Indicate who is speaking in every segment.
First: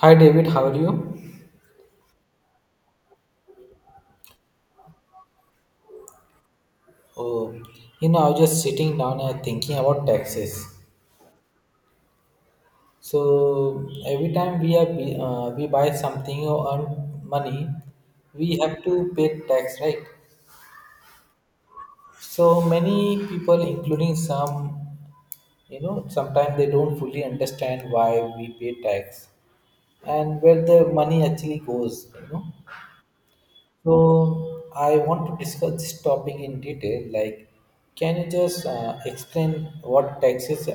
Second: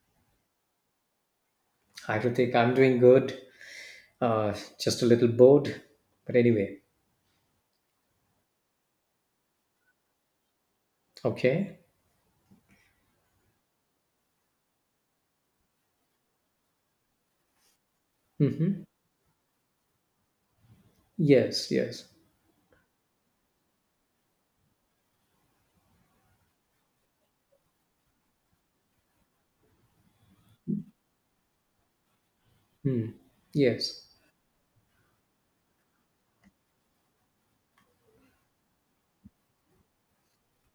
Speaker 1: Hi David, how are you?
Speaker 2: I Hi, think I'm doing good. Uh, just a little bored, but anyway,
Speaker 1: Oh, you know, I was just sitting down and thinking about taxes.
Speaker 2: okay.
Speaker 1: So every time we buy something or earn money, we
Speaker 2: Mm-hmm.
Speaker 1: have to pay tax, right?
Speaker 2: Yes, yes.
Speaker 1: So many people, including some, you know, sometimes they don't fully understand why we pay tax and where the money actually goes. You know,
Speaker 2: Hmm. Yes.
Speaker 1: So I want to discuss this topic in detail. Like, can you just explain what taxes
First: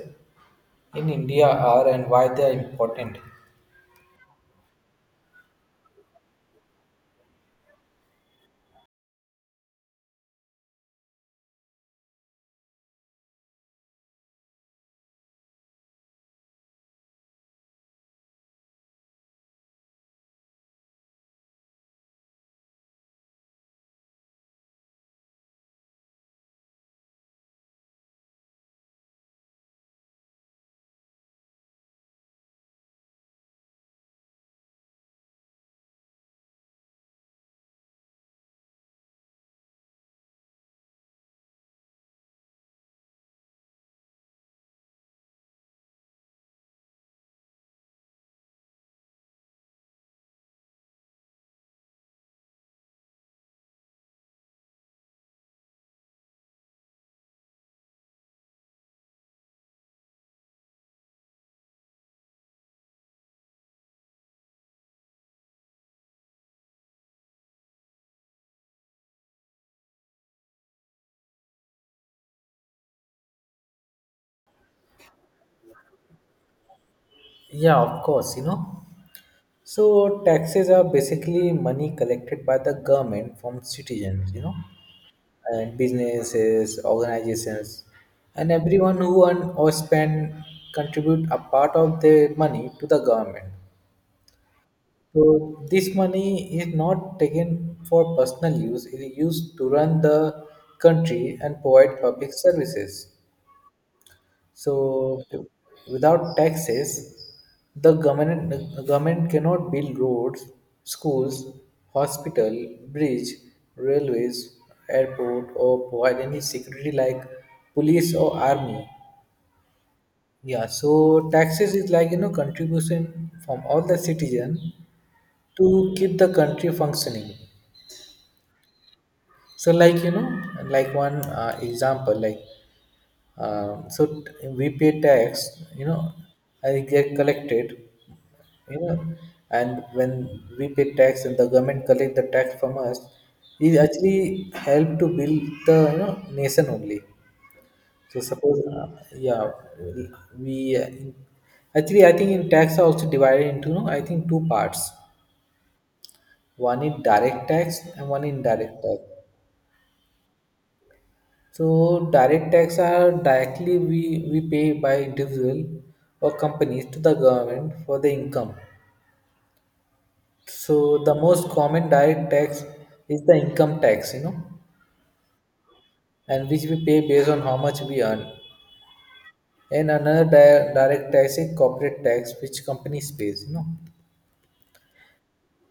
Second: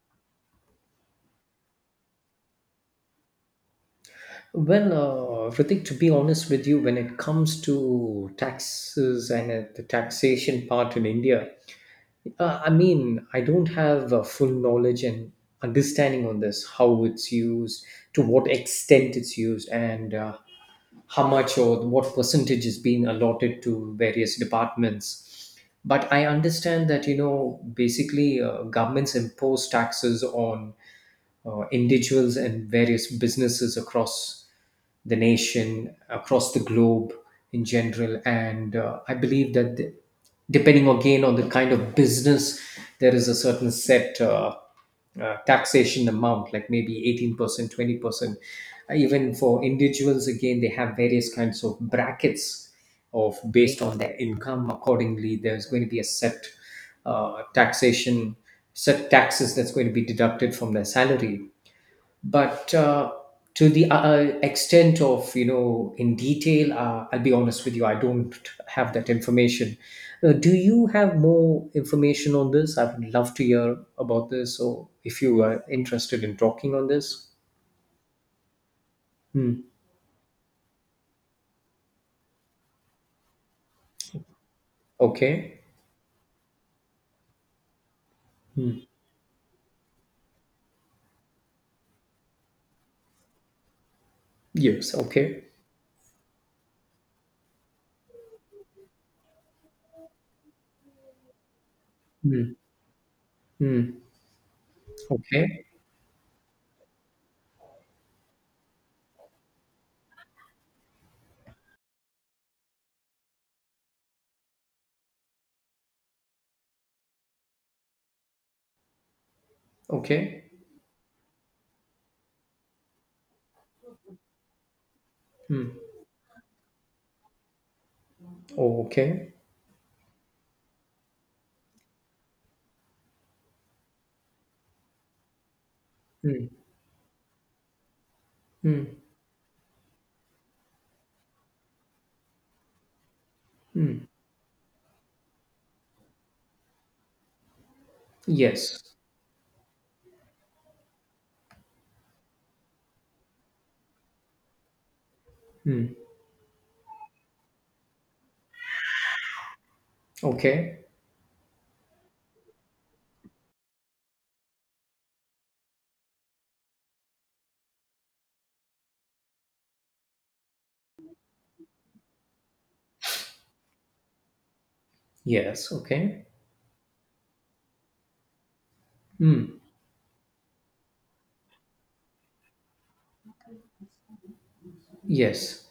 Speaker 1: in India are and why they are important?
Speaker 2: Well, Ritik, to be honest with you, when it comes to taxes and the taxation part in India, I mean, I don't have full knowledge and understanding on this, how it's used, to what extent it's used, and how much or what percentage is being allotted to various departments. But I understand that, you know, basically governments impose taxes on individuals and various businesses across the nation, across the globe in general. And I believe that depending again on the kind of business, there is a certain set taxation amount, like maybe 18%, 20%. Even for individuals, again, they have various kinds of brackets of based on their income, accordingly there's going to be a set taxation, set taxes that's going to be deducted from their salary, but to the extent of in detail, I'll be honest with you, I don't have that information. Do you have more information on this? I would love to hear about this, or if you are interested in talking on this.
Speaker 1: Yeah, of course, you know.
Speaker 2: Hmm.
Speaker 1: So taxes are basically money collected by the government from citizens, you know,
Speaker 2: Okay.
Speaker 1: and businesses, organizations, and everyone who earn or spend contribute a part of their money to the government.
Speaker 2: Yes. Okay.
Speaker 1: So this money is not taken for personal use, it is used to run the country and provide public
Speaker 2: Hmm.
Speaker 1: services.
Speaker 2: Hmm.
Speaker 1: So
Speaker 2: Okay.
Speaker 1: without taxes, the government, the government cannot build roads, schools, hospital, bridge, railways, airport or provide any security like police or army.
Speaker 2: Okay.
Speaker 1: Yeah, so taxes is like you know contribution from all the citizen
Speaker 2: Hmm.
Speaker 1: to keep the country functioning.
Speaker 2: Okay.
Speaker 1: So like you know like one example like we pay tax you know
Speaker 2: Mm,
Speaker 1: I get collected you
Speaker 2: mm,
Speaker 1: know and when we pay tax and the government collect the tax from us it
Speaker 2: mm.
Speaker 1: actually help to build the you know nation only. So suppose,
Speaker 2: Yes.
Speaker 1: yeah, we uh, in- actually I think in tax are also divided into no, I think two parts.
Speaker 2: Mm.
Speaker 1: One is direct tax and one indirect tax.
Speaker 2: Okay.
Speaker 1: So direct tax are directly we pay by individual or companies to the government for the income. So the most common direct tax is the income tax, you know,
Speaker 2: Yes. Okay.
Speaker 1: and which we pay based on how much we earn.
Speaker 2: Mm.
Speaker 1: And another direct tax is corporate tax, which companies pays, you know.
Speaker 2: Yes.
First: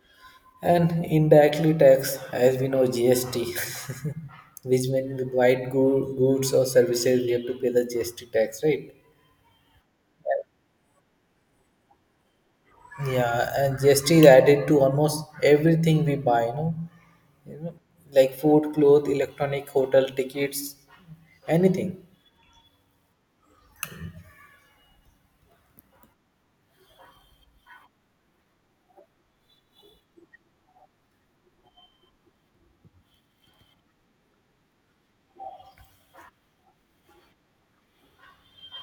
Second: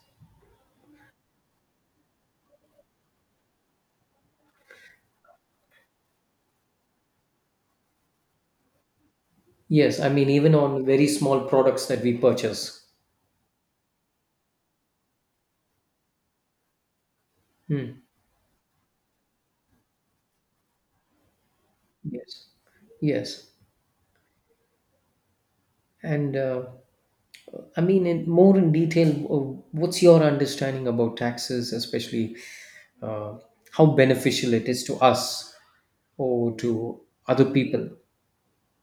Speaker 1: And indirectly tax, as we know, GST, which when we buy goods or services, we have to pay the GST tax, right?
Speaker 2: Yes. I mean, even on very small products that we purchase.
Speaker 1: Yeah, and GST is added to almost everything we buy, you know,
Speaker 2: Mm.
Speaker 1: like food, clothes, electronic, hotel tickets, anything.
Speaker 2: Yes. Yes. And I mean, in detail, what's your understanding about taxes, especially uh, how beneficial it is to us or to other people?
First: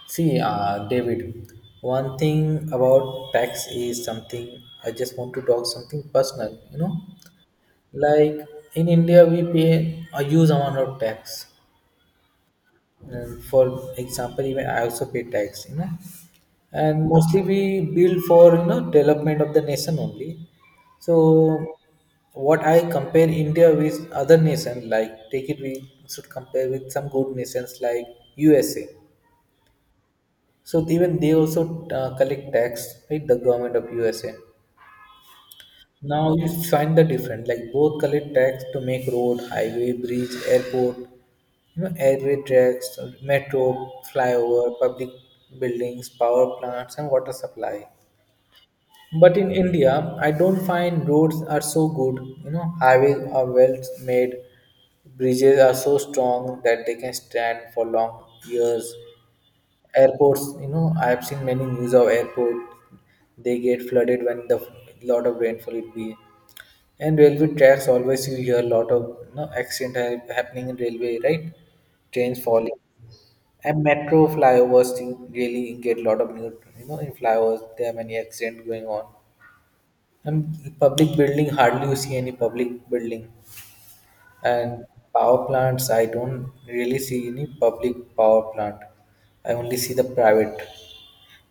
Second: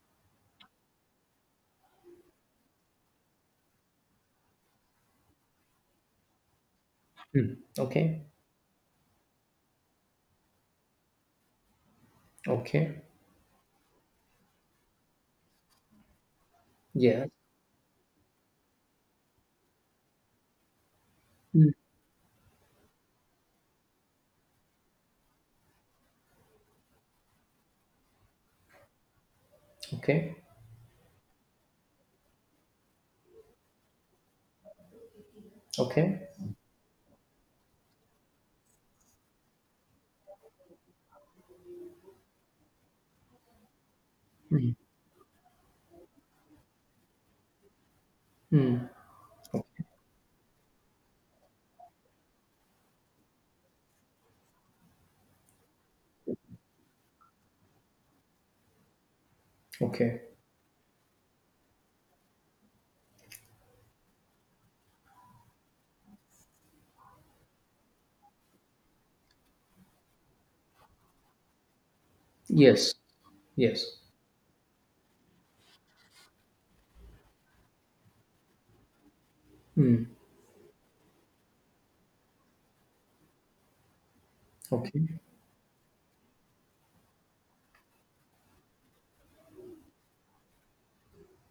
Speaker 1: See, David, one thing about tax is something I just want to talk something personal, you know.
Speaker 2: Mm. Okay.
Speaker 1: Like in India, we pay a huge amount of tax.
Speaker 2: Okay.
Speaker 1: And for example, even I also pay tax, you know. And
Speaker 2: Yeah.
Speaker 1: mostly we build for you know development of the nation only. So
Speaker 2: Mm.
Speaker 1: what I compare India with other nation, like take it we should compare with some good nations like USA.
Speaker 2: Okay.
Speaker 1: So even they also collect tax with the government of USA.
Speaker 2: Okay.
Speaker 1: Now you find the difference. Like both collect tax to make road, highway, bridge, airport, you know, railway tracks, metro, flyover, public buildings, power plants, and water supply.
Speaker 2: Mm.
Speaker 1: But in India, I don't find roads are so good. You know, highways are well made, bridges are so strong that they can stand for long years.
Speaker 2: Okay.
Speaker 1: Airports, you know, I have seen many news of airport. They get flooded when the lot of rainfall it be. And railway tracks always you hear a lot of you know, accident happening in railway, right? Trains falling
Speaker 2: Yes.
Speaker 1: and
Speaker 2: Yes.
Speaker 1: metro flyovers you really get a lot of new, you know, in flyovers there are many accidents going on.
Speaker 2: Hmm.
Speaker 1: And public building hardly you see any public building. And
Speaker 2: Okay.
Speaker 1: power plants, I don't really see any public power plant. I only see the private.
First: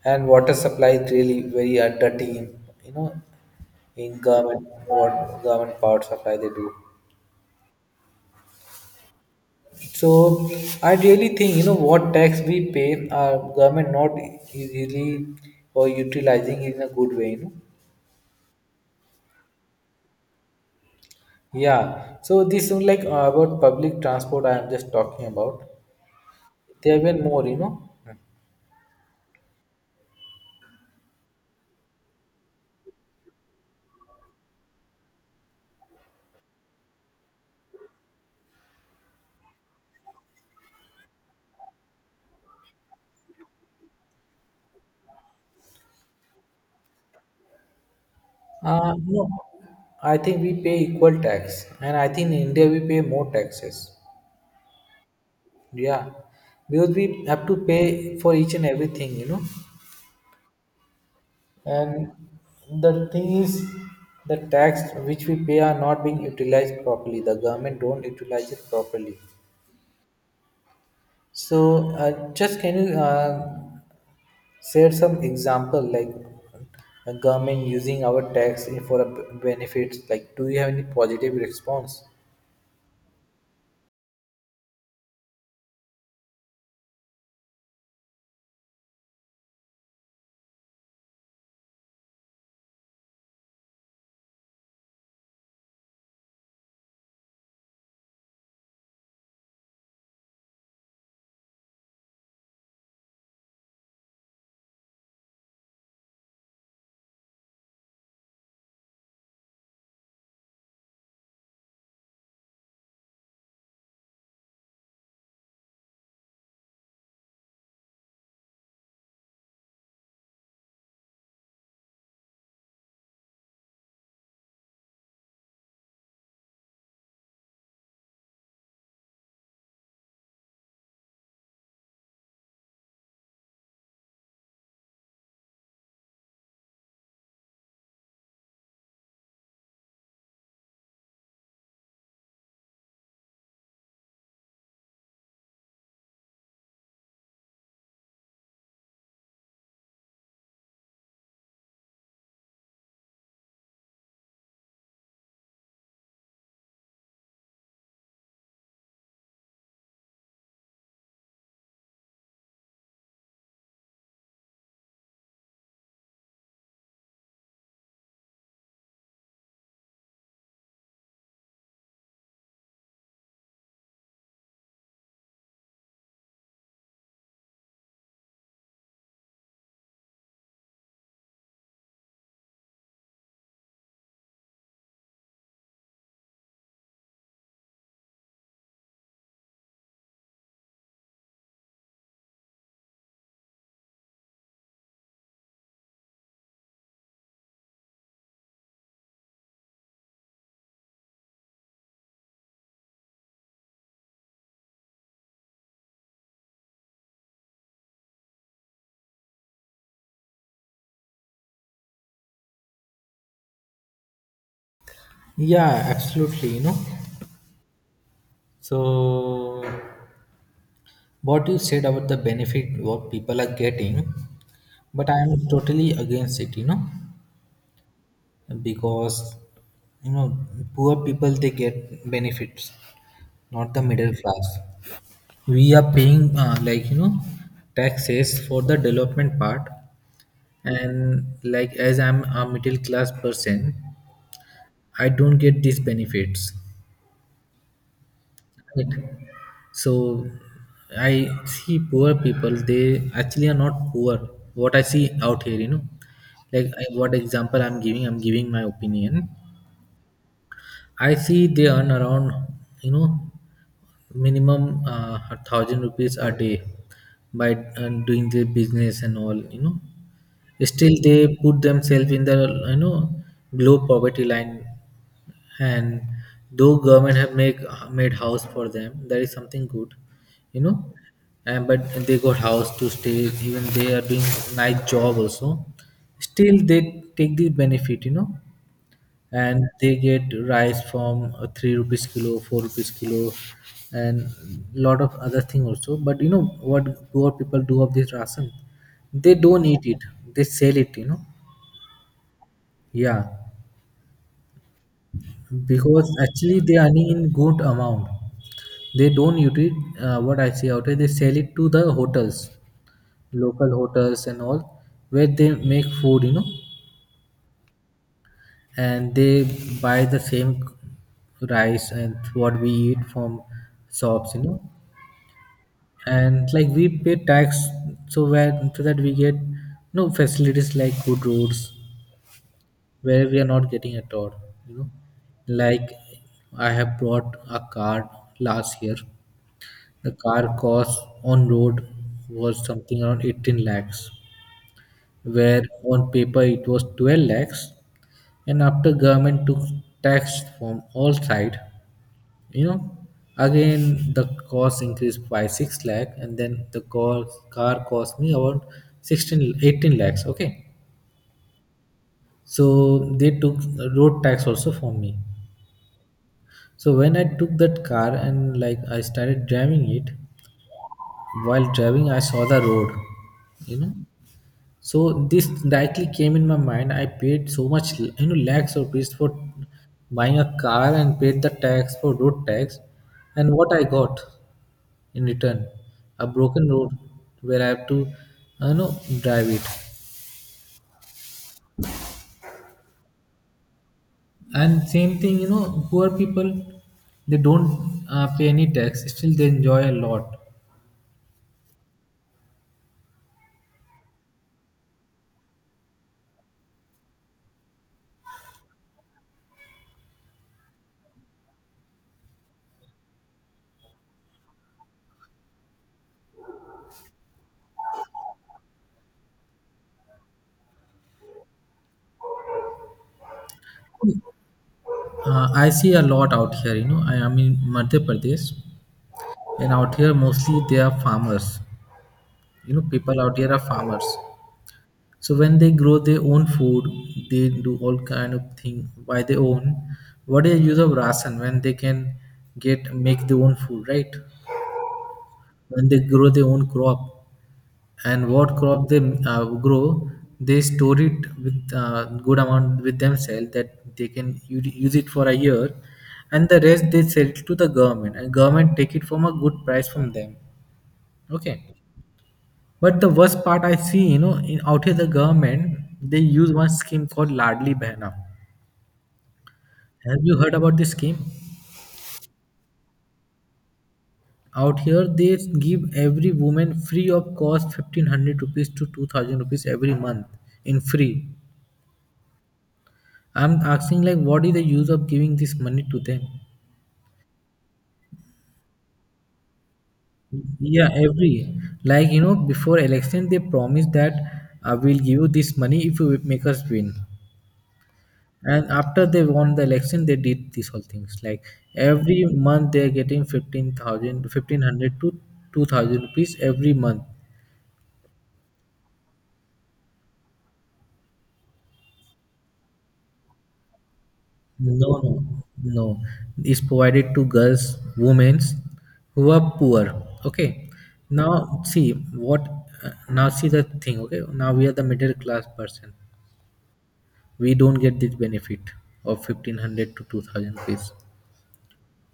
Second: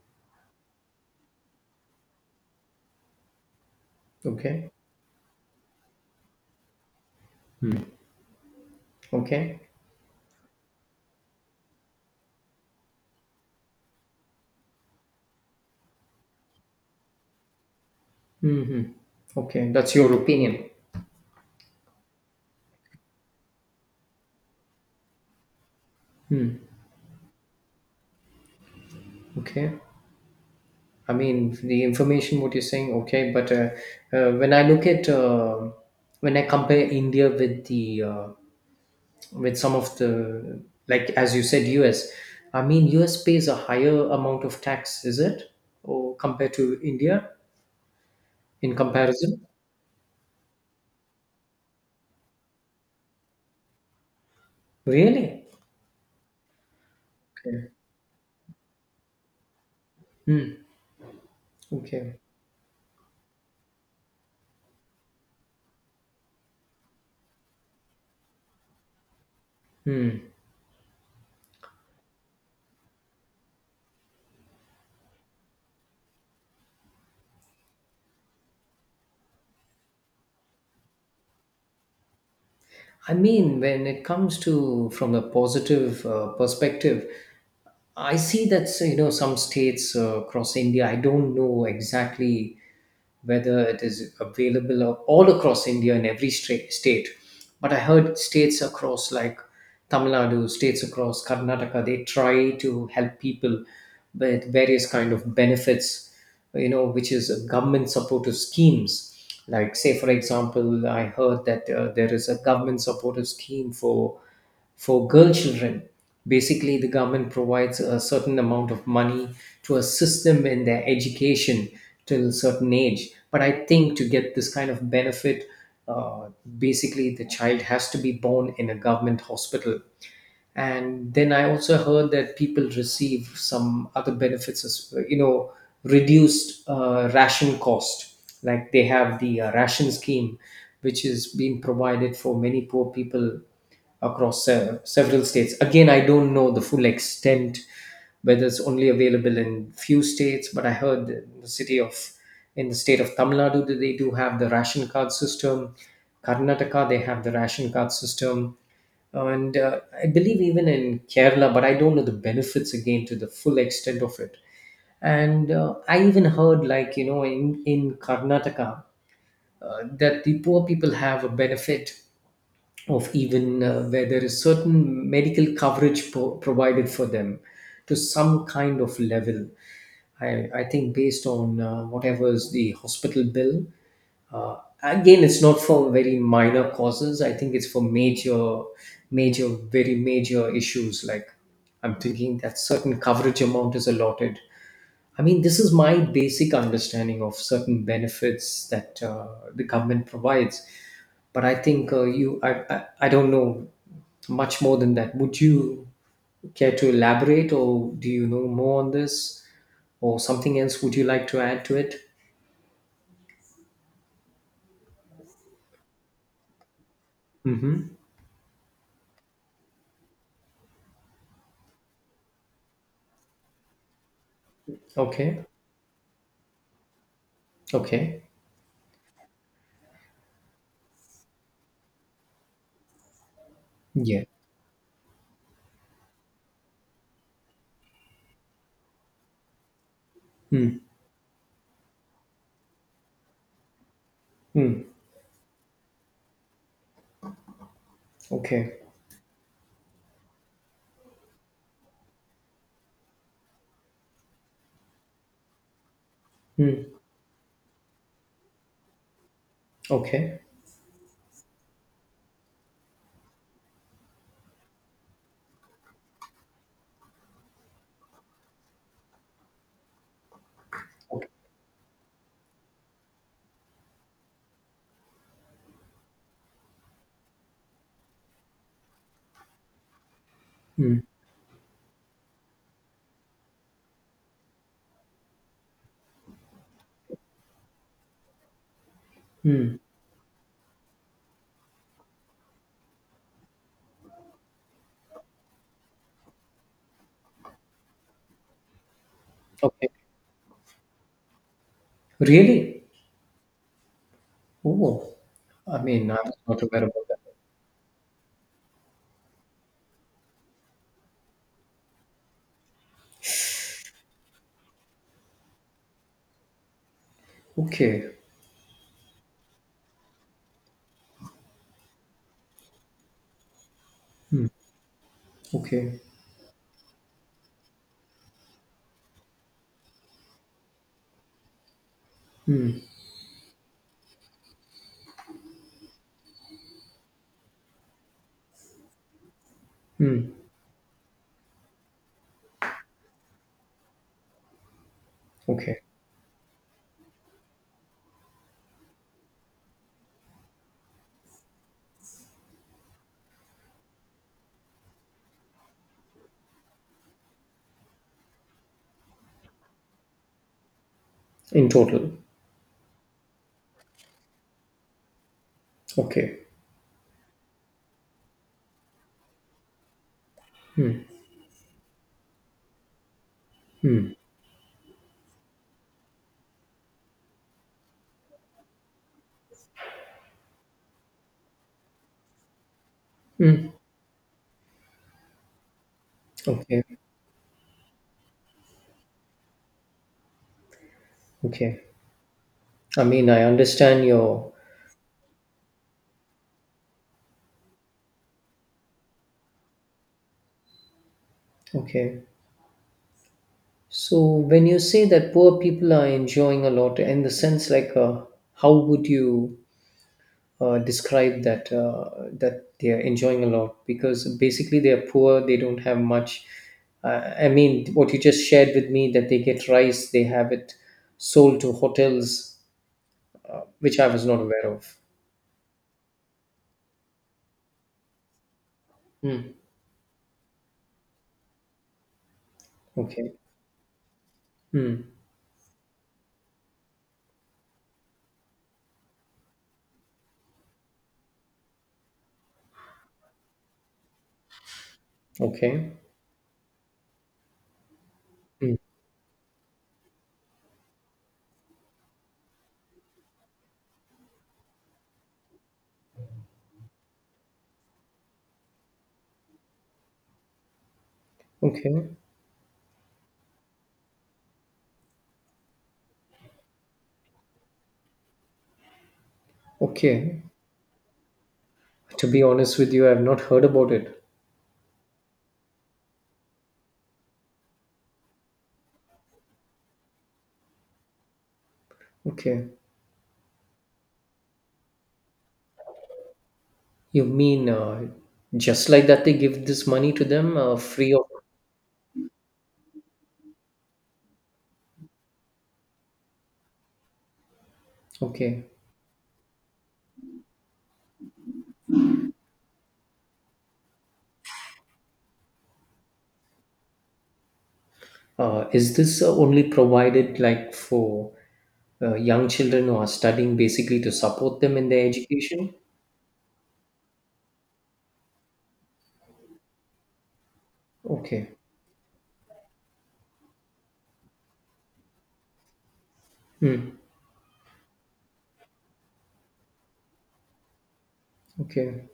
Speaker 1: And water supply is really very dirty in, you know, in government,
Speaker 2: Okay.
Speaker 1: what government power supply they do.
Speaker 2: Okay.
Speaker 1: So I really think you know what tax we pay, our government not easily or utilizing in a good way. You know,
Speaker 2: Hmm. Okay. That's your opinion.
Speaker 1: yeah. So this is like about public transport. I am just talking about.
Speaker 2: Hmm.
Speaker 1: There have been more. You know,
Speaker 2: Okay. I mean, the information what you're saying. Okay, but when I look at, when I compare India with the, with some of the, like, as you said, US. I mean, US pays a higher amount of tax, is it, or compared to India in
Speaker 1: no,
Speaker 2: comparison?
Speaker 1: I think we pay equal tax, and I think in India we pay more taxes.
Speaker 2: Really?
Speaker 1: Yeah, because we have to
Speaker 2: Okay.
Speaker 1: pay for each and everything. You know,
Speaker 2: Hmm.
Speaker 1: and
Speaker 2: Okay.
Speaker 1: the thing is, the tax which we pay are not being utilized properly. The government don't utilize it properly.
Speaker 2: Hmm.
Speaker 1: So, just can you share some example like the government using our tax for a benefits? Like, do you have any positive response?
Speaker 2: I mean, when it comes to from a positive perspective, I see that, some states across India. I don't know exactly whether it is available all across India in every state. But I heard states across like Tamil Nadu, states across Karnataka, they try to help people with various kind of benefits, which is a government supportive schemes. Like say for example, I heard that there is a government supportive scheme for girl children. Basically, the government provides a certain amount of money to assist them in their education till a certain age. But I think to get this kind of benefit, uh, basically the child has to be born in a government hospital. And then I also heard that people receive some other benefits, as you know, reduced ration cost, like they have the ration scheme, which is being provided for many poor people across several states. Again, I don't know the full extent whether it's only available in few states, but I heard that in the state of Tamil Nadu that they do have the ration card system. Karnataka, they have the ration card system, and I believe even in Kerala, but I don't know the benefits again to the full extent of it. And I even heard, like, in Karnataka, that the poor people have a benefit of, even, where there is certain medical coverage provided for them to some kind of level. I think based on whatever is the hospital bill, uh, again, it's not for very minor causes. I think it's for major, major, very major issues. Like I'm thinking that certain coverage amount is allotted. I mean, this is my basic understanding of certain benefits that the government provides. But I think I don't know much more than that. Would you care to elaborate, or do you know more on this, or something else? Would you like to add to it?
Speaker 1: Yeah, absolutely. You know,
Speaker 2: Mm-hmm.
Speaker 1: so what you said about the benefit what people are getting, but I
Speaker 2: Okay.
Speaker 1: am totally against it. You know,
Speaker 2: Okay.
Speaker 1: because you know poor people they get benefits not the middle
Speaker 2: Yeah.
Speaker 1: class, we are paying like you know taxes for the development part,
Speaker 2: Mm.
Speaker 1: and like as I'm a middle class person
Speaker 2: Mm.
Speaker 1: I don't get these benefits,
Speaker 2: Okay.
Speaker 1: right? So I see poor people they actually are not poor, what I see out here you know like
Speaker 2: Mm.
Speaker 1: what example I'm giving my opinion.
Speaker 2: Okay.
Speaker 1: I see they earn around, you know, minimum a thousand rupees a day by doing their business and all, you know. Still,
Speaker 2: Okay.
Speaker 1: they put themselves in the, you know, below poverty line, and though government have make made house for them, that is something good, you know.
Speaker 2: Mm.
Speaker 1: And but they got house to stay. Even they are doing nice job also. Still, they take the benefit, you know, and
Speaker 2: Mm.
Speaker 1: they get rice from 3 rupees kilo, 4 rupees kilo, and lot of other thing also, but you know what, poor people do of this ration, they don't eat
Speaker 2: Okay.
Speaker 1: it, they sell it, you know.
Speaker 2: Really?
Speaker 1: Yeah,
Speaker 2: Oh, I
Speaker 1: because
Speaker 2: mean, I was
Speaker 1: actually
Speaker 2: not
Speaker 1: they
Speaker 2: aware
Speaker 1: are
Speaker 2: about
Speaker 1: earning
Speaker 2: that.
Speaker 1: in good amount, they don't eat it. What I see out there, they sell it to the hotels, local hotels and all, where they make food, you know.
Speaker 2: Okay.
Speaker 1: And they buy the same rice and what we eat from shops, you
Speaker 2: Mm.
Speaker 1: know.
Speaker 2: Okay.
Speaker 1: And like we pay tax, so where so that we get no facilities like good roads,
Speaker 2: Mm.
Speaker 1: where we are not getting at all, you know. Like I have bought a car last year. The
Speaker 2: Mm.
Speaker 1: car cost on road was something around 18 lakhs, where
Speaker 2: Okay.
Speaker 1: on paper it was 12 lakhs, and after government took tax from all side, you know, again the cost increased by 6 lakh, and then the car cost me about 16, 18 lakhs. Okay,
Speaker 2: In total.
Speaker 1: so they took road tax also from me.
Speaker 2: Okay.
Speaker 1: So when I took that car and like I started driving it, while driving I saw the road, you know.
Speaker 2: Mm.
Speaker 1: So this directly came in my mind, I paid so much you know lakhs of rupees for buying a car and paid the tax for road tax, and what
Speaker 2: Mm.
Speaker 1: I got in return. A broken
Speaker 2: Okay.
Speaker 1: road where I have to, you know, drive it.
Speaker 2: Okay. I mean, I understand your.
Speaker 1: And same thing, you know, poor people, they don't pay any tax. Still, they enjoy a lot.
Speaker 2: Okay. So when you say that poor people are enjoying a lot, in the sense like, how would you describe that they are enjoying a lot because basically they are poor, they don't have much. I mean, what you just shared with me that they get rice, they have it sold to hotels, which I was not aware of.
Speaker 1: I see a lot out here. You know, I am in Madhya Pradesh,
Speaker 2: Mm.
Speaker 1: and out here mostly they are farmers. You know, people
Speaker 2: Okay.
Speaker 1: out here are farmers.
Speaker 2: Mm.
Speaker 1: So when they grow their own food, they do all kind of thing by their own. What is the use of ration when they can get make their own food, right? When
Speaker 2: Okay.
Speaker 1: they grow their own crop, and what
Speaker 2: Mm.
Speaker 1: crop they grow, they store it with good amount with themselves that they can use it for a year, and the rest they sell it to the government, and government take it from a good price from them. Okay,
Speaker 2: Okay.
Speaker 1: but the worst part I see, you know, in out here the government they use one scheme called Ladli Behna. Have you
Speaker 2: Okay.
Speaker 1: heard about this scheme?
Speaker 2: To be honest with you, I've not heard about it.
Speaker 1: Out here, they give every woman free of cost 1,500 rupees to 2,000 rupees every month in free.
Speaker 2: Okay.
Speaker 1: I'm asking like, what is the use of giving this money to them?
Speaker 2: You mean just like that they give this money to them
Speaker 1: Yeah,
Speaker 2: free of?
Speaker 1: every like you know before election they promise that we'll give you this money if you make us win. And
Speaker 2: Okay.
Speaker 1: after they won the election, they did these whole things. Like every month they're getting 15,000, 1,500 to 2000 rupees every month.
Speaker 2: Is this only provided like for young children who are studying basically to support them in
Speaker 1: No,
Speaker 2: their
Speaker 1: no,
Speaker 2: education?
Speaker 1: no. Is provided to girls, women who are poor. Okay.
Speaker 2: Okay.
Speaker 1: Now, see what. Now, see the thing. Okay. Now we are the middle class person.
Speaker 2: Hmm.
Speaker 1: We don't get this benefit of 1,500 to 2,000 rupees.
Speaker 2: Okay.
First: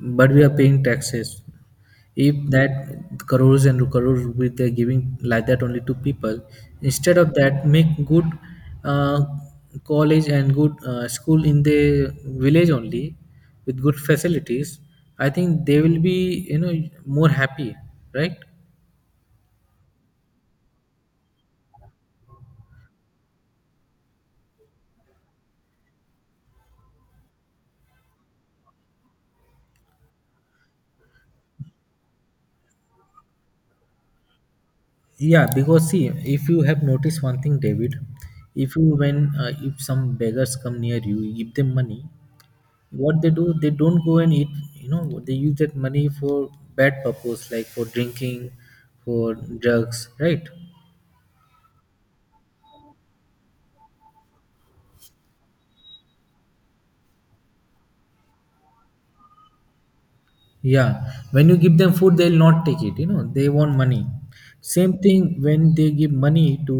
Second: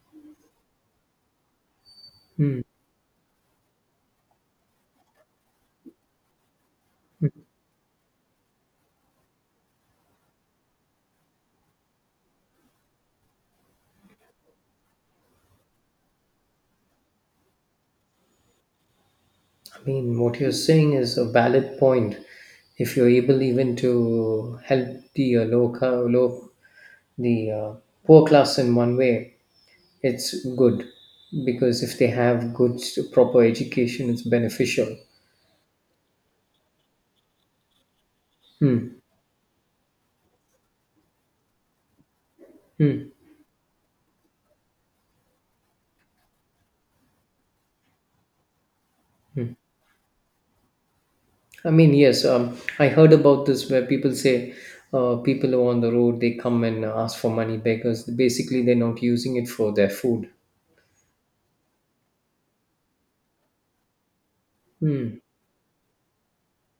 Speaker 1: But we are paying taxes. If
Speaker 2: Hmm.
Speaker 1: that crores and crores with they're giving like that only to people, instead of that, make good uh, college and good school in the village only with good facilities. I think they will be you know more happy, right?
Speaker 2: I mean, what you're saying is a valid point. If you're able even to help the low, low, the poor class in one way, it's good because if they have good proper education, it's beneficial.
Speaker 1: Yeah, because see, if you have noticed one thing, David, if you
Speaker 2: Hmm.
Speaker 1: when if some beggars come near you, you give them money,
Speaker 2: Hmm.
Speaker 1: what they do, they don't go and eat. They use that money for bad purpose, like for drinking, for drugs, right?
Speaker 2: I mean, yes, I heard about this where people say people are on the road, they come and ask for money because basically they're not using it for their food.
Speaker 1: Yeah, when you give them food, they'll not take it. They want money. Same
Speaker 2: Hmm.
Speaker 1: thing when they give money to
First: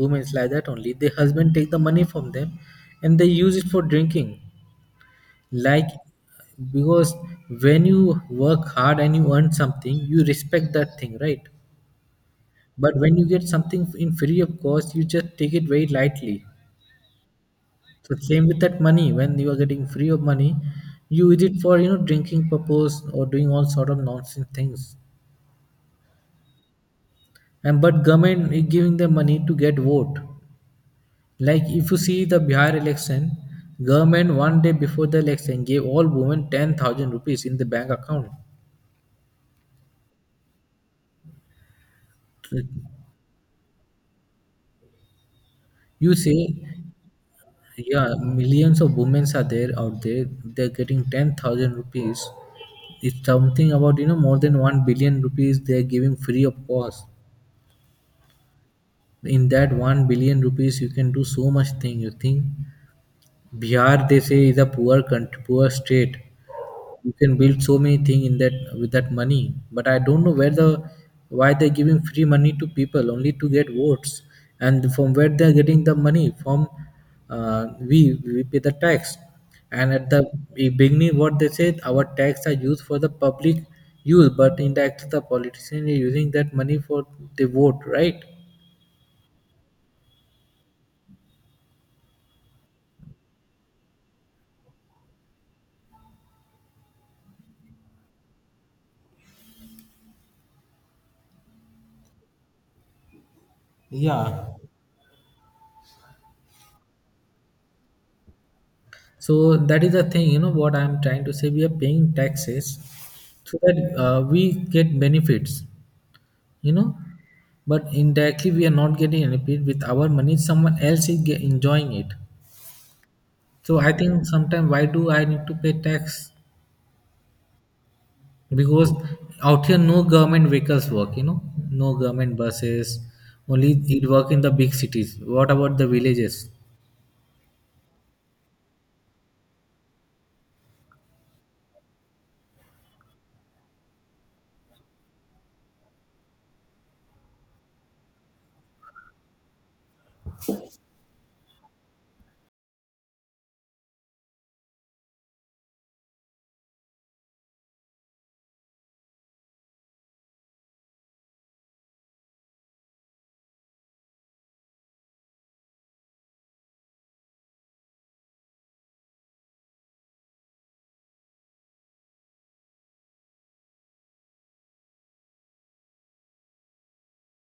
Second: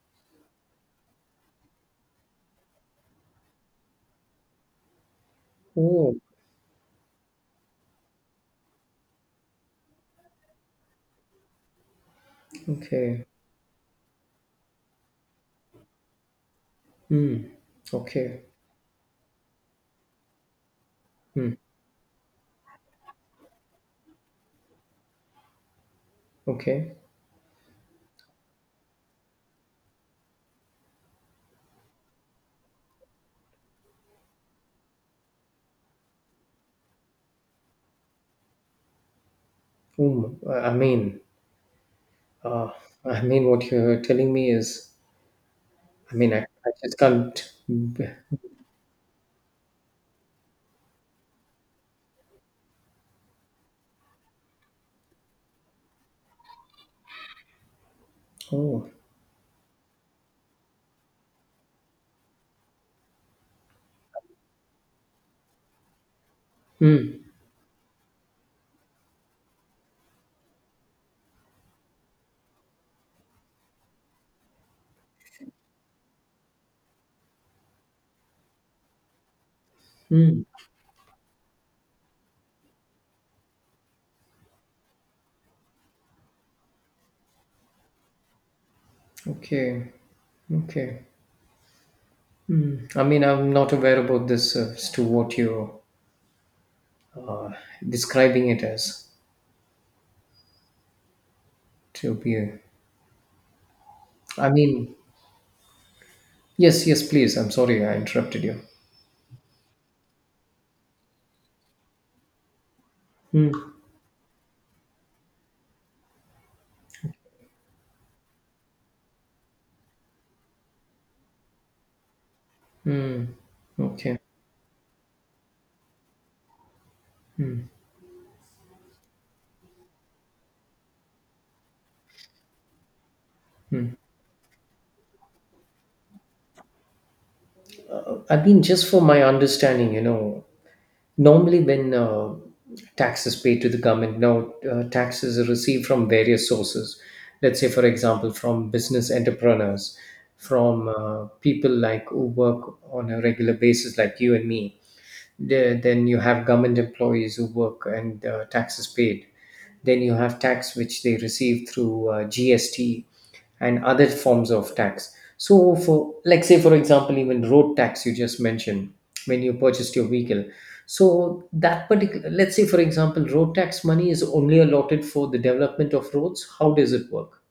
Speaker 1: women like that, only the husband take the money from them, and they use it for drinking, like,
Speaker 2: Oh,
Speaker 1: because when you work hard and you earn something, you respect that thing, right? But when you
Speaker 2: okay.
Speaker 1: get something in free of cost, you just take it very lightly.
Speaker 2: Hmm.
Speaker 1: So
Speaker 2: Okay.
Speaker 1: same with that money. When you are getting free of money, you use
Speaker 2: Hmm.
Speaker 1: it for drinking purpose or doing all sort of nonsense things.
Speaker 2: Okay.
Speaker 1: And but government is giving them money to get vote. Like if you see the Bihar election, government one day before the election gave all women 10,000 rupees in the bank account.
Speaker 2: I mean, uh, what you're telling me is,
Speaker 1: You
Speaker 2: I mean, I,
Speaker 1: say,
Speaker 2: I just can't.
Speaker 1: yeah, millions of women are there out there. They're getting 10,000 rupees. It's something about more than 1 billion rupees they're giving free of cost.
Speaker 2: Oh.
Speaker 1: In that 1 billion rupees you can do so much thing, you think? Bihar, they say, is a poor country, poor state. You
Speaker 2: Hmm.
Speaker 1: can build so many things in that, with that money, but I don't know where the, why they're giving free money to people only to get votes, and from where they're getting the money from. We pay the tax, and at the
Speaker 2: Hmm.
Speaker 1: beginning what they said, our tax are used for the public use, but in the act the politicians are using that money for the vote, right?
Speaker 2: Okay. Okay. Hmm. I mean, I'm not aware about this as to what you're describing it as to be.
Speaker 1: Yeah.
Speaker 2: I mean, yes, yes, please. I'm sorry I interrupted you.
Speaker 1: So that is the thing, what I'm trying to say. We are paying taxes
Speaker 2: Hmm.
Speaker 1: so that we get benefits, you know, but indirectly we are not getting any benefit with our money. Someone else is get, enjoying it.
Speaker 2: Hmm.
Speaker 1: So I
Speaker 2: Okay.
Speaker 1: think sometimes, why do I need to pay tax? Because out here no government vehicles work, no government buses. Only it work in the big cities. What about the villages?
Speaker 2: I mean, just for my understanding, normally when tax is paid to the government, now taxes are received from various sources. Let's say, for example, from business entrepreneurs, from people like who work on a regular basis, like you and me. Then you have government employees who work and taxes paid. Then you have tax which they receive through GST and other forms of tax. So for, like, say for example, even road tax you just mentioned when you purchased your vehicle. So that particular, let's say for example, road tax money is only allotted for the development of roads. How does it work?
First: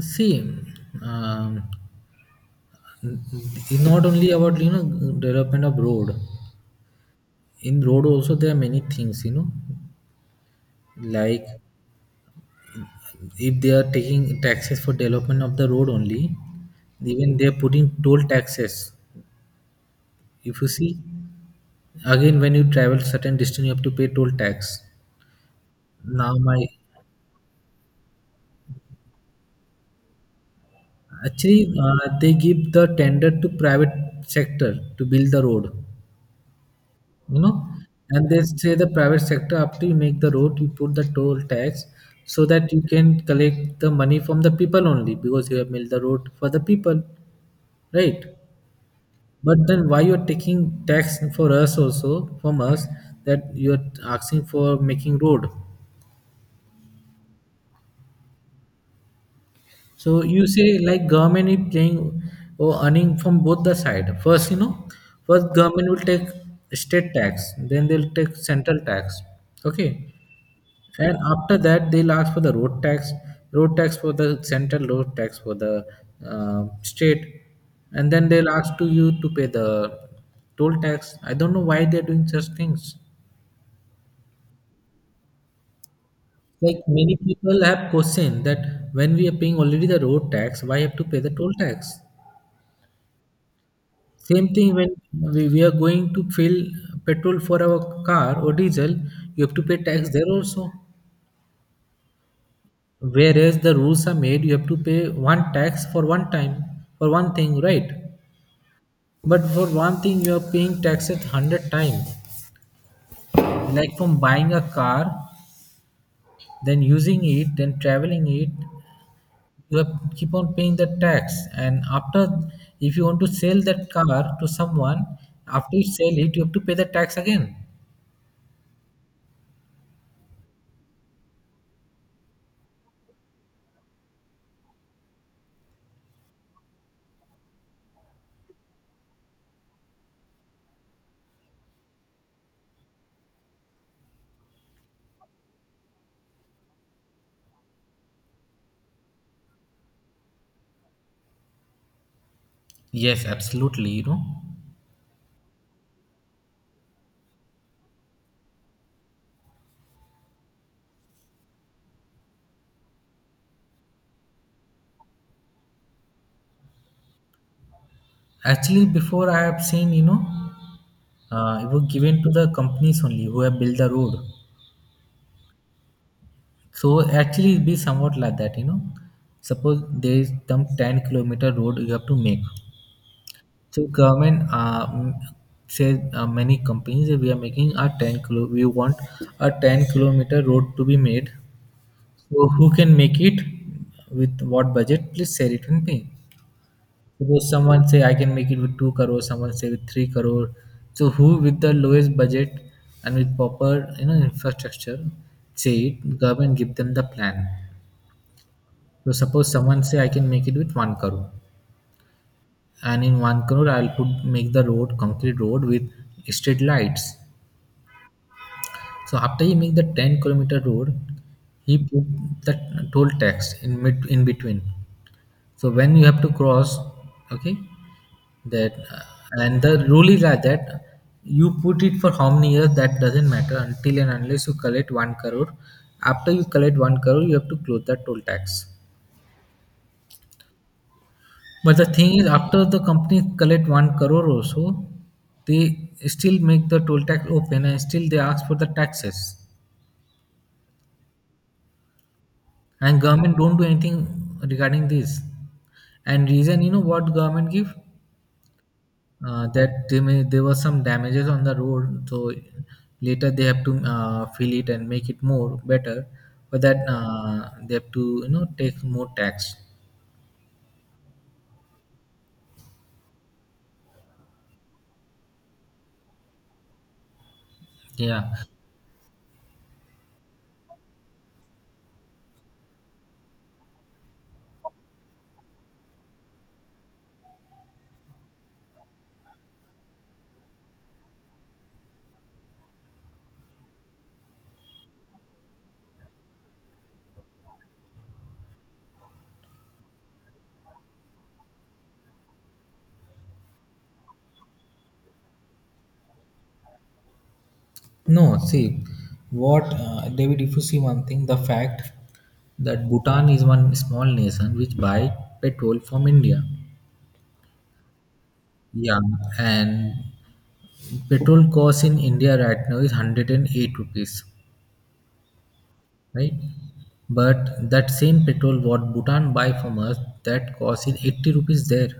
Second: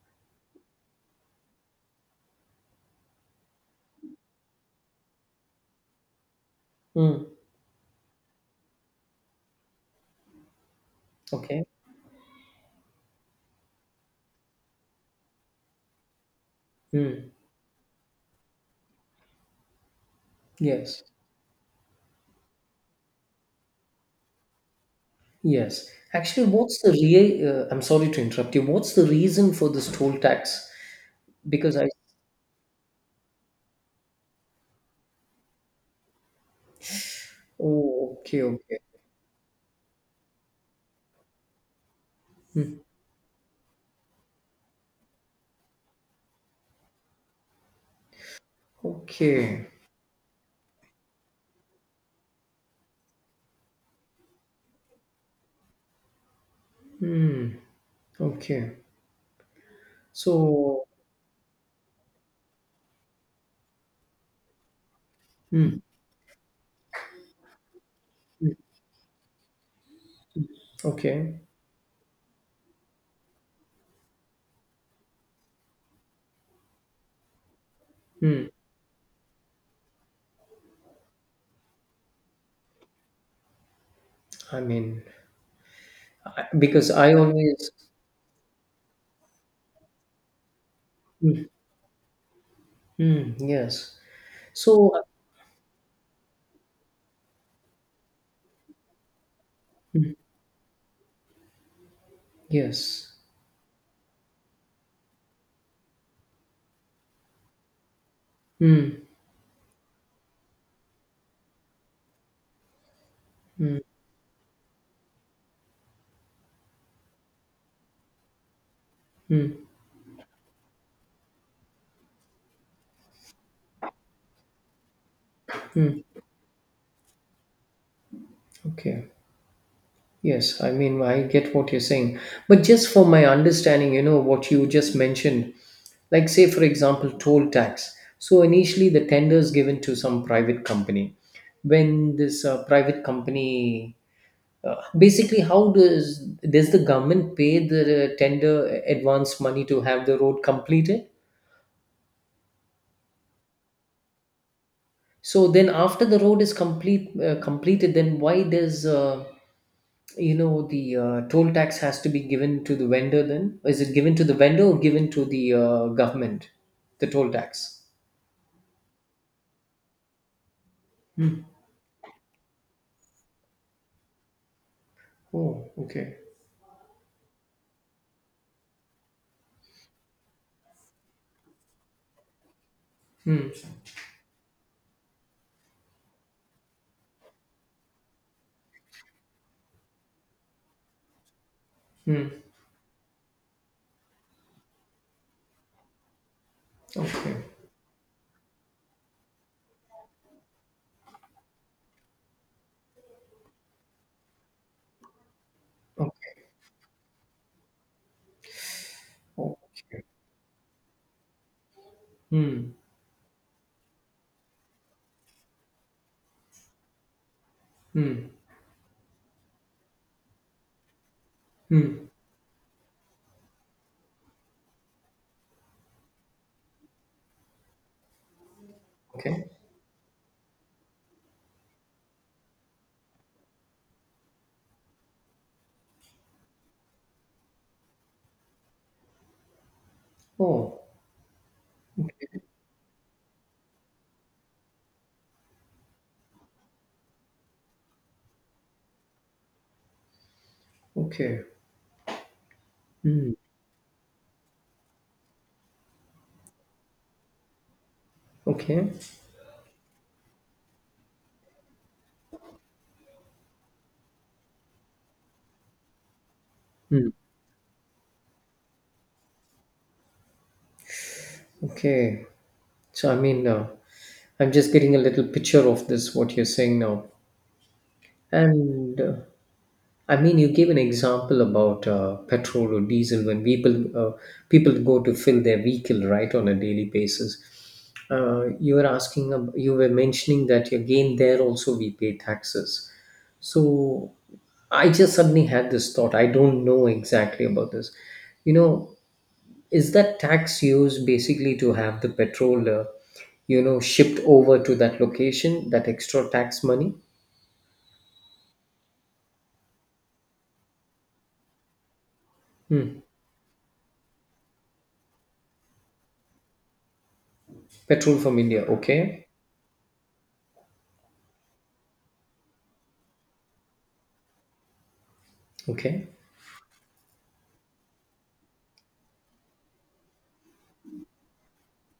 Speaker 1: See, um, it's not only about development of road.
Speaker 2: Mm,
Speaker 1: In road also there are many things, like,
Speaker 2: okay.
Speaker 1: if they are taking taxes for development of the road only,
Speaker 2: Mm,
Speaker 1: even they are putting toll taxes, if you see.
Speaker 2: yes.
Speaker 1: Again when you travel certain distance you have to pay toll tax.
Speaker 2: Yes.
Speaker 1: Now
Speaker 2: Actually,
Speaker 1: my
Speaker 2: what's the real? I'm sorry to interrupt you. What's the reason for this toll tax?
Speaker 1: Actually
Speaker 2: Because I.
Speaker 1: they give the tender to private sector to build the road, you know
Speaker 2: Oh,
Speaker 1: and they
Speaker 2: okay,
Speaker 1: say
Speaker 2: okay,
Speaker 1: the private sector, after you make the road you put the toll tax, so that you can collect the money from the people only, because you have made the road for the people. Right.
Speaker 2: okay.
Speaker 1: But then why you're taking tax for us also, from us, that you're asking for making road?
Speaker 2: Okay.
Speaker 1: So you say
Speaker 2: So,
Speaker 1: like government is playing or earning from both the side. First, first
Speaker 2: mm,
Speaker 1: government will take state tax, then they'll take central tax. Okay. And
Speaker 2: okay.
Speaker 1: after that they'll ask for the road tax for the central, road tax for the state. And then
Speaker 2: Mm,
Speaker 1: they'll ask to you to pay the toll tax. I don't know why they're doing such things.
Speaker 2: I mean,
Speaker 1: Like
Speaker 2: because
Speaker 1: many
Speaker 2: I
Speaker 1: people
Speaker 2: always,
Speaker 1: have questioned that when we are paying already the road tax, why have to pay the toll tax?
Speaker 2: mm, yes.
Speaker 1: Same thing when
Speaker 2: So,
Speaker 1: we are going to fill petrol for our car or diesel, you have to pay tax there also.
Speaker 2: yes.
Speaker 1: Whereas the rules are made, you have to pay one tax for one time, for one thing, right?
Speaker 2: Mm,
Speaker 1: But for one thing, you are paying tax at 100 times. Like from buying a car, then using it, then traveling it, you have keep on paying the tax, and after, if you want to sell that car to someone, after you sell it you have to pay the tax again.
Speaker 2: okay. Yes. I mean, I get what you're saying. But just for my understanding, you know, what you just mentioned, like, say, for example, toll tax. So, initially, the tender is given to some private company. When this private company. Basically, how does the government pay the tender advance money to have the road completed?
Speaker 1: Yes, absolutely,
Speaker 2: So then, after the road is completed, then why does, the toll tax has to be given to the vendor? Then is it given to the vendor or given to the government? The toll tax.
Speaker 1: actually before I have seen, it was given to the companies only who have built the road.
Speaker 2: Oh, okay.
Speaker 1: So actually it be somewhat like that, suppose there is some 10-kilometer road you have to make.
Speaker 2: Hmm.
Speaker 1: So government says many companies, we are making a 10 kilo, we want a 10-kilometer road to be made.
Speaker 2: Hmm.
Speaker 1: So who can make it, with what budget? Please share it with me.
Speaker 2: Okay.
Speaker 1: Suppose someone say I can make it with 2 crore, someone say with 3 crore. So who with the lowest budget and with proper infrastructure, say it,
Speaker 2: Okay.
Speaker 1: government give them the plan. So suppose someone say
Speaker 2: Okay.
Speaker 1: I can make it with 1 crore,
Speaker 2: Hmm.
Speaker 1: and in 1 crore I'll put, make the road concrete road with street lights.
Speaker 2: Hmm.
Speaker 1: So after he make the 10-kilometer road, he put
Speaker 2: Hmm.
Speaker 1: the toll tax in mid, in between. So when you have to cross, okay, that
Speaker 2: Okay.
Speaker 1: and the rule is like that, you put it for how many years that doesn't matter, until and unless you collect one crore. After you collect one crore, you have to close that toll tax.
Speaker 2: Oh.
Speaker 1: But the thing is,
Speaker 2: Okay.
Speaker 1: after the company collect one crore also, they still make the toll tax open and still they ask for the taxes.
Speaker 2: Okay.
Speaker 1: And
Speaker 2: Hmm.
Speaker 1: government don't do anything regarding this. And reason what government give,
Speaker 2: Okay.
Speaker 1: that they may, there was some damages on the road, so later they have to fill it and make it more better. For that
Speaker 2: Hmm.
Speaker 1: they have to take more tax.
Speaker 2: Okay. So, I mean, I'm just getting a little picture of this, what you're saying now.
Speaker 1: Yeah,
Speaker 2: And I mean, you gave an example about petrol or diesel when people go to fill their vehicle right on a daily basis. You were asking, you were mentioning that again there also we pay taxes. So I just suddenly had this thought. I don't know exactly about this. You know, Is that tax used basically to have the petrol, shipped over to that location, that extra tax money?
Speaker 1: no, see, what David, if you see one thing, the fact that
Speaker 2: Hmm.
Speaker 1: Bhutan is one small nation which buy petrol from India.
Speaker 2: Petrol from India.
Speaker 1: Yeah,
Speaker 2: Okay.
Speaker 1: and petrol cost in India right now is 108 rupees,
Speaker 2: Okay.
Speaker 1: right? But that same petrol what Bhutan buy from us, that cost in 80 rupees there.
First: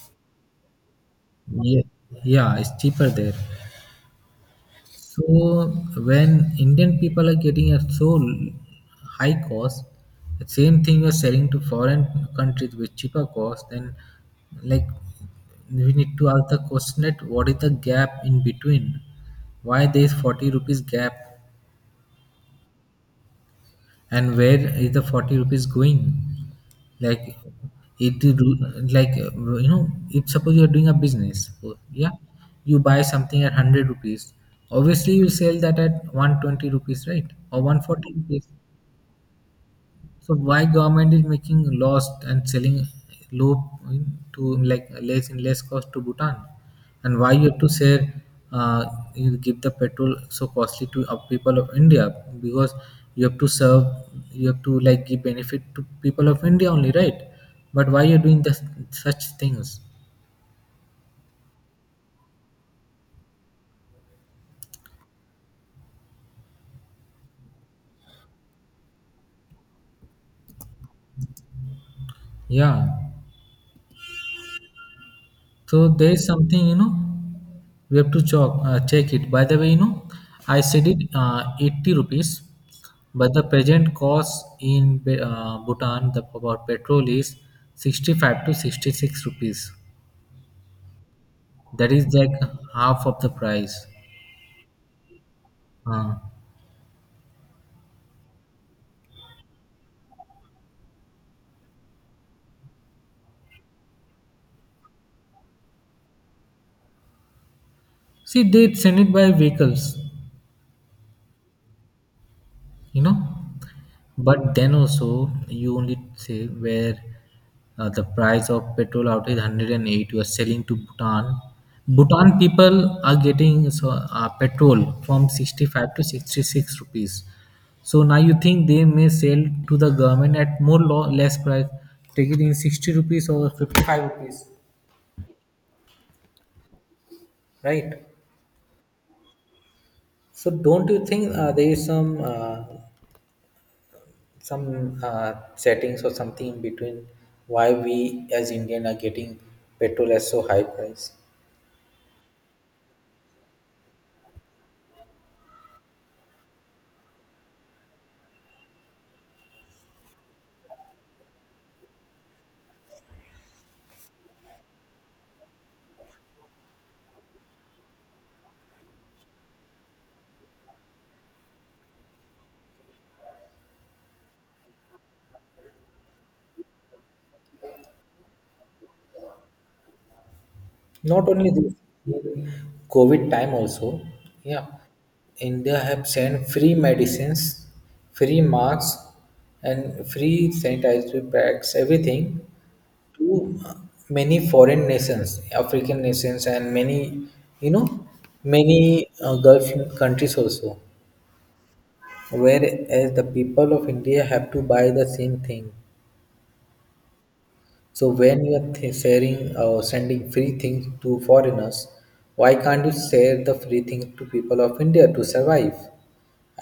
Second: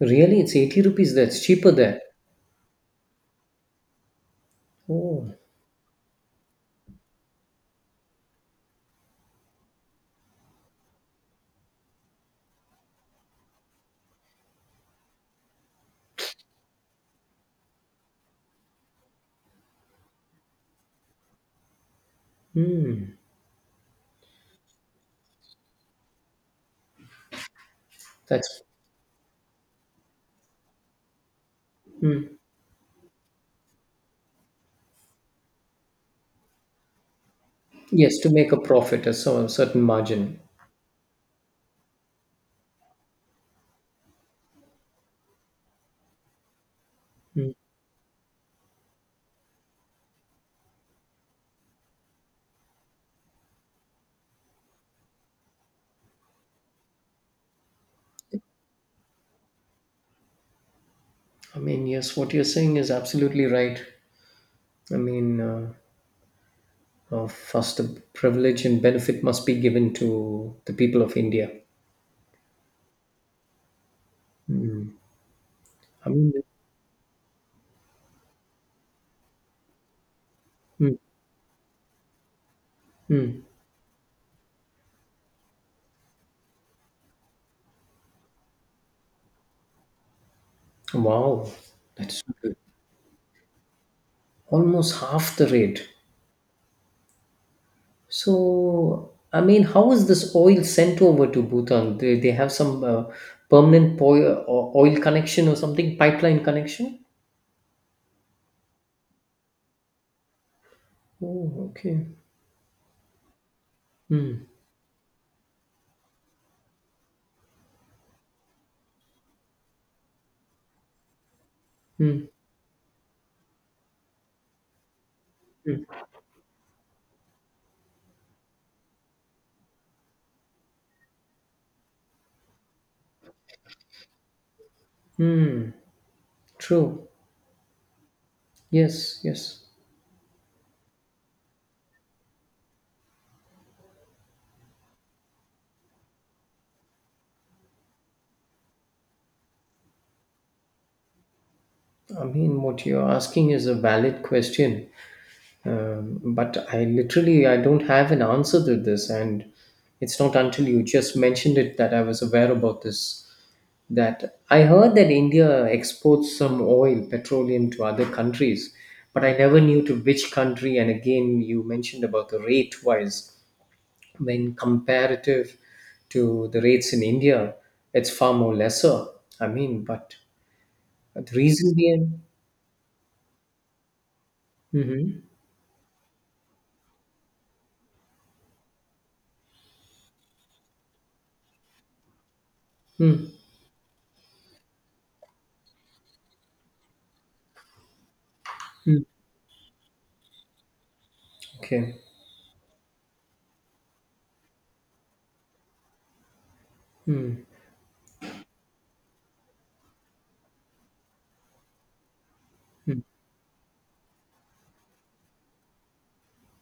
Speaker 2: Really, it's 80 rupees. That's cheaper
Speaker 1: Yeah,
Speaker 2: there.
Speaker 1: yeah, it's cheaper there.
Speaker 2: Oh.
Speaker 1: So when Indian people are getting at so high cost, the same thing you're selling to foreign countries with cheaper cost, then, like, we need to ask the question, that what is the gap in between? Why there is 40 rupees gap,
Speaker 2: Hmm.
Speaker 1: and where is the 40 rupees going? Like, it do,
Speaker 2: That's.
Speaker 1: like, if suppose you're doing a business, yeah,
Speaker 2: Hmm.
Speaker 1: you buy something at 100 rupees, obviously you sell that at 120 rupees, right, or 140
Speaker 2: Yes, to
Speaker 1: rupees.
Speaker 2: make a profit, a certain
Speaker 1: So
Speaker 2: margin.
Speaker 1: why government is making laws and selling low, to, like, less in less cost to Bhutan, and why you
Speaker 2: Hmm.
Speaker 1: have to say uh, you give the petrol so costly to people of India? Because you have to serve, you have to, like, give benefit to people of India only, right? But why you're doing this, such things?
Speaker 2: I mean, yes, what you're saying is absolutely right. I mean, first, the privilege and benefit must be given to the people of India.
Speaker 1: Yeah. So
Speaker 2: I
Speaker 1: there is
Speaker 2: mean,
Speaker 1: something, we have to check, check it. By the way, I said
Speaker 2: mm,
Speaker 1: it 80 rupees, but the
Speaker 2: mm.
Speaker 1: present cost in Bhutan, the about petrol, is 65 to 66 rupees.
Speaker 2: Wow,
Speaker 1: That is
Speaker 2: that's
Speaker 1: like half of the price.
Speaker 2: almost half the rate.
Speaker 1: Uh,
Speaker 2: So, I mean, how is this oil sent over to Bhutan? They have some permanent oil connection or something, pipeline connection?
Speaker 1: see, they send it by vehicles.
Speaker 2: Oh, okay.
Speaker 1: you know
Speaker 2: Hmm.
Speaker 1: but then also, you only say, where the price of petrol out is 108, you are selling to Bhutan.
Speaker 2: Hmm.
Speaker 1: Bhutan people are getting so petrol from 65 to 66 rupees. So now you think, they may sell to the government at more less price, take it in 60 rupees or 55 rupees,
Speaker 2: True.
Speaker 1: right?
Speaker 2: Yes, yes.
Speaker 1: So don't you think there is some settings or something in between, why we as Indian are getting petrol at so high price?
Speaker 2: I mean, what you're asking is a valid question, but I don't have an answer to this, and it's not until you just mentioned it that I was aware about this. That I heard that India exports some oil, petroleum to other countries, but I never knew to which country. And again, you mentioned about the rate wise, when comparative to the rates in India, it's far more lesser. I mean, but
Speaker 1: Not
Speaker 2: the
Speaker 1: only this,
Speaker 2: reason being.
Speaker 1: in COVID time also, yeah,
Speaker 2: Mhm.
Speaker 1: India have sent free medicines, free masks, and free sanitary bags, everything
Speaker 2: Hmm.
Speaker 1: to many foreign nations, African nations, and many, you know,
Speaker 2: Hmm.
Speaker 1: many Gulf countries also.
Speaker 2: Okay.
Speaker 1: Whereas the people of India have to buy the same thing.
Speaker 2: Hmm.
Speaker 1: So when you are sharing or sending free things to foreigners, why can't you
Speaker 2: Hmm.
Speaker 1: share the free thing to people of India to survive?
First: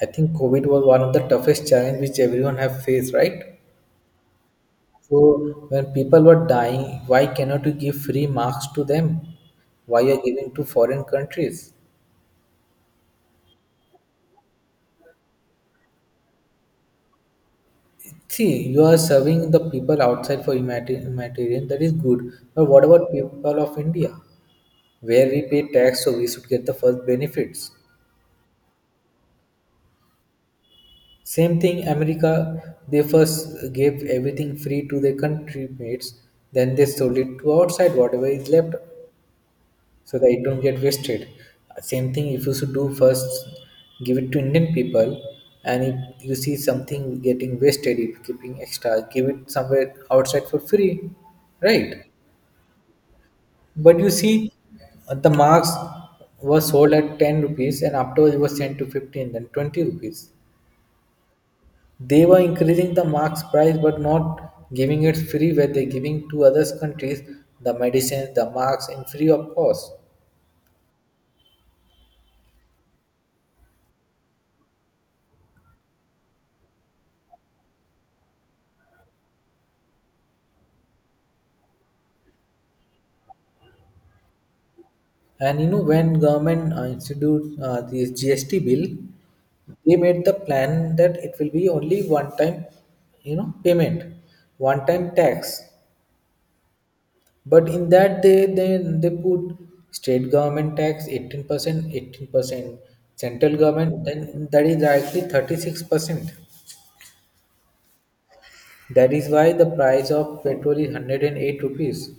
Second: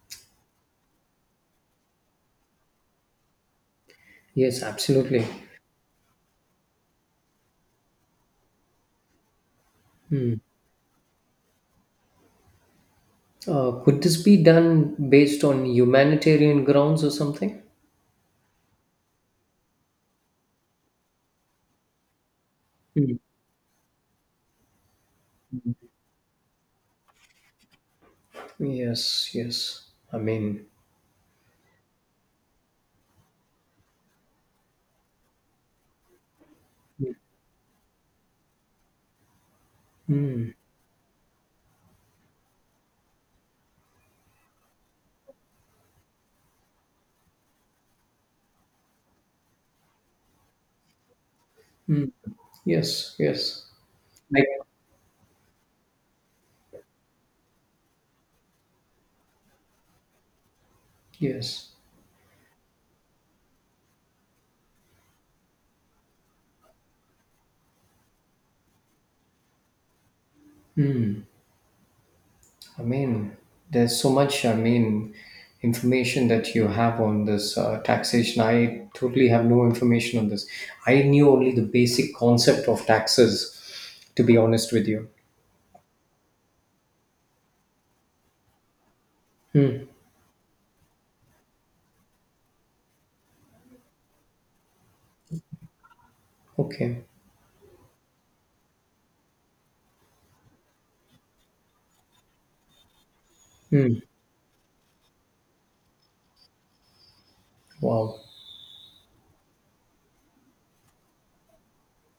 Speaker 1: I think COVID was one of the toughest challenge which everyone have faced, right?
Speaker 2: Yes, absolutely.
Speaker 1: So when people were dying, why cannot you give free masks to them? Why you are
Speaker 2: Hmm.
Speaker 1: giving to foreign countries?
Speaker 2: Could this be done based on humanitarian grounds or something?
Speaker 1: See, you are serving the people outside for humanitarian, humanitarian, that is good. But what about
Speaker 2: Hmm.
Speaker 1: people of India, where we pay tax, so we should get the first benefits.
Speaker 2: Yes, yes. I mean.
Speaker 1: Same thing, America, they first gave everything free to their country mates, then they sold it to outside, whatever is left, so that it
Speaker 2: Mm,
Speaker 1: don't get wasted. Same thing, if you should do first, give it to Indian people, and if you see something getting wasted, if keeping extra, give it somewhere outside for free, right?
Speaker 2: mm. Yes, yes.
Speaker 1: But you
Speaker 2: Like.
Speaker 1: see, the marks was sold at 10 rupees, and afterwards it was sent to 15, then 20 rupees.
Speaker 2: Yes.
Speaker 1: They were increasing the marks price but not giving it free, where they're giving to other countries the medicines, the marks in free of cost.
Speaker 2: I mean, there's so much, I mean, information that you have on this taxation. I totally have no information on this. I knew only the basic concept of taxes, to be honest with you.
Speaker 1: And when government institute this GST bill,
Speaker 2: Mm,
Speaker 1: they made the plan that it will be only one time payment, one time tax.
Speaker 2: okay.
Speaker 1: But in that, they put state government tax 18%, 18% central
Speaker 2: Mm,
Speaker 1: government, then that is directly 36%.
Speaker 2: wow.
Speaker 1: That is why the price of petrol is 108 rupees.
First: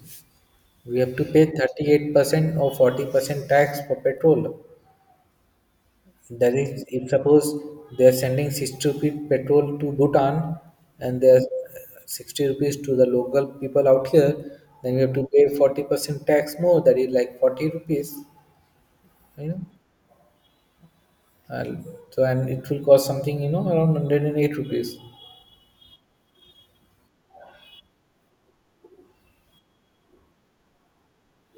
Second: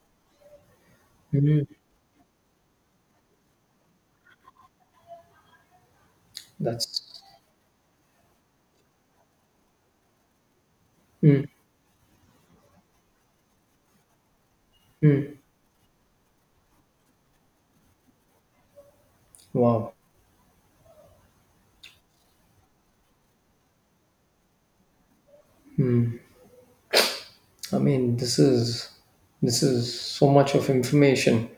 Speaker 1: We have to pay
Speaker 2: Mm,
Speaker 1: 38% or 40% tax for petrol. That is,
Speaker 2: that's.
Speaker 1: if suppose they are sending 60 rupees petrol to Bhutan, and they are
Speaker 2: Mm,
Speaker 1: 60 rupees to the local people out here, then we have to
Speaker 2: mm.
Speaker 1: pay 40% tax more. That is like 40 rupees, you know.
Speaker 2: Wow.
Speaker 1: And so, and it will cost something, around 108 rupees.
Speaker 2: I mean, this is so much of information.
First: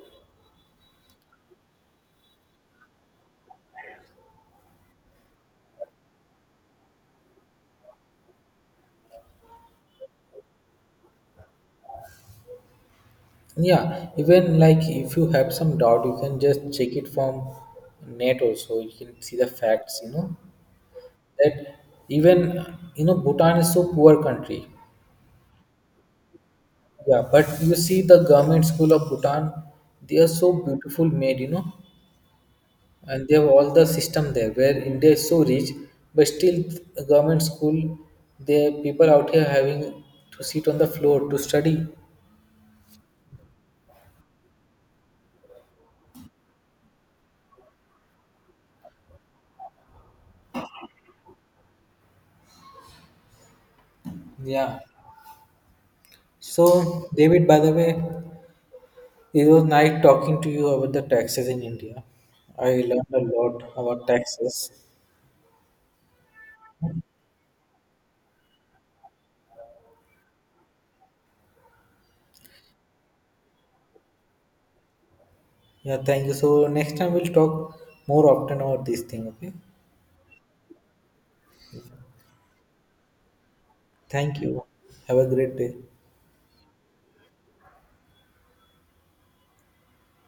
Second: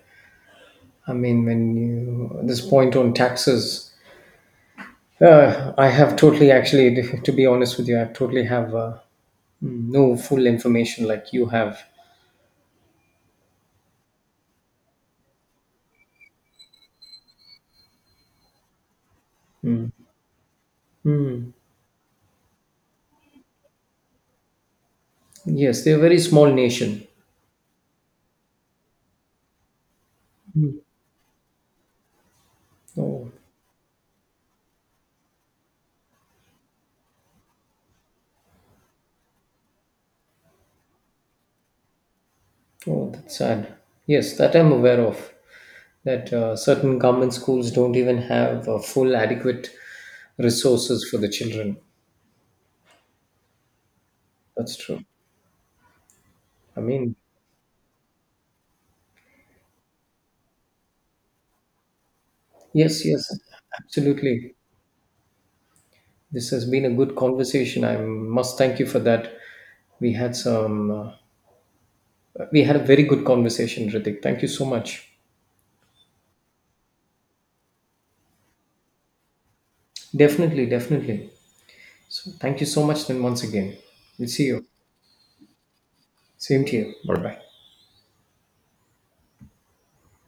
Speaker 2: I mean, when you this point on taxes, I have totally, actually, to be honest with you, I totally have no full information like you have.
Speaker 1: Yeah, even, like, if you have some doubt you can just check it from net also, you can see the
Speaker 2: Mm.
Speaker 1: facts,
Speaker 2: Mm.
Speaker 1: that, even, Bhutan is so poor country.
Speaker 2: Yes, they're a very small nation.
Speaker 1: Yeah, but you see the government school of Bhutan, they are so
Speaker 2: Mm.
Speaker 1: beautiful made, and
Speaker 2: Oh,
Speaker 1: they have all the system there, where India is so rich but still government school, the people out here having to sit on the floor to study.
Speaker 2: oh, that's sad. Yes, that I'm aware of. That certain government schools don't even have full adequate resources for the children. That's
Speaker 1: Yeah.
Speaker 2: true. I
Speaker 1: So,
Speaker 2: mean,
Speaker 1: David, by the way, it was nice talking to you about the taxes in India. I
Speaker 2: yes,
Speaker 1: learned a
Speaker 2: yes,
Speaker 1: lot about
Speaker 2: absolutely.
Speaker 1: taxes.
Speaker 2: This has been a good conversation. I must thank you for that. We had some uh, We had a very good conversation, Ritik. Thank you so much.
Speaker 1: Yeah, thank you. So next time we'll talk more often about this thing, okay?
Speaker 2: Definitely, definitely. So, thank you so much, then, once again. We'll
Speaker 1: Thank
Speaker 2: see you.
Speaker 1: you. Have a great day.
Speaker 2: Same to you. Bye bye.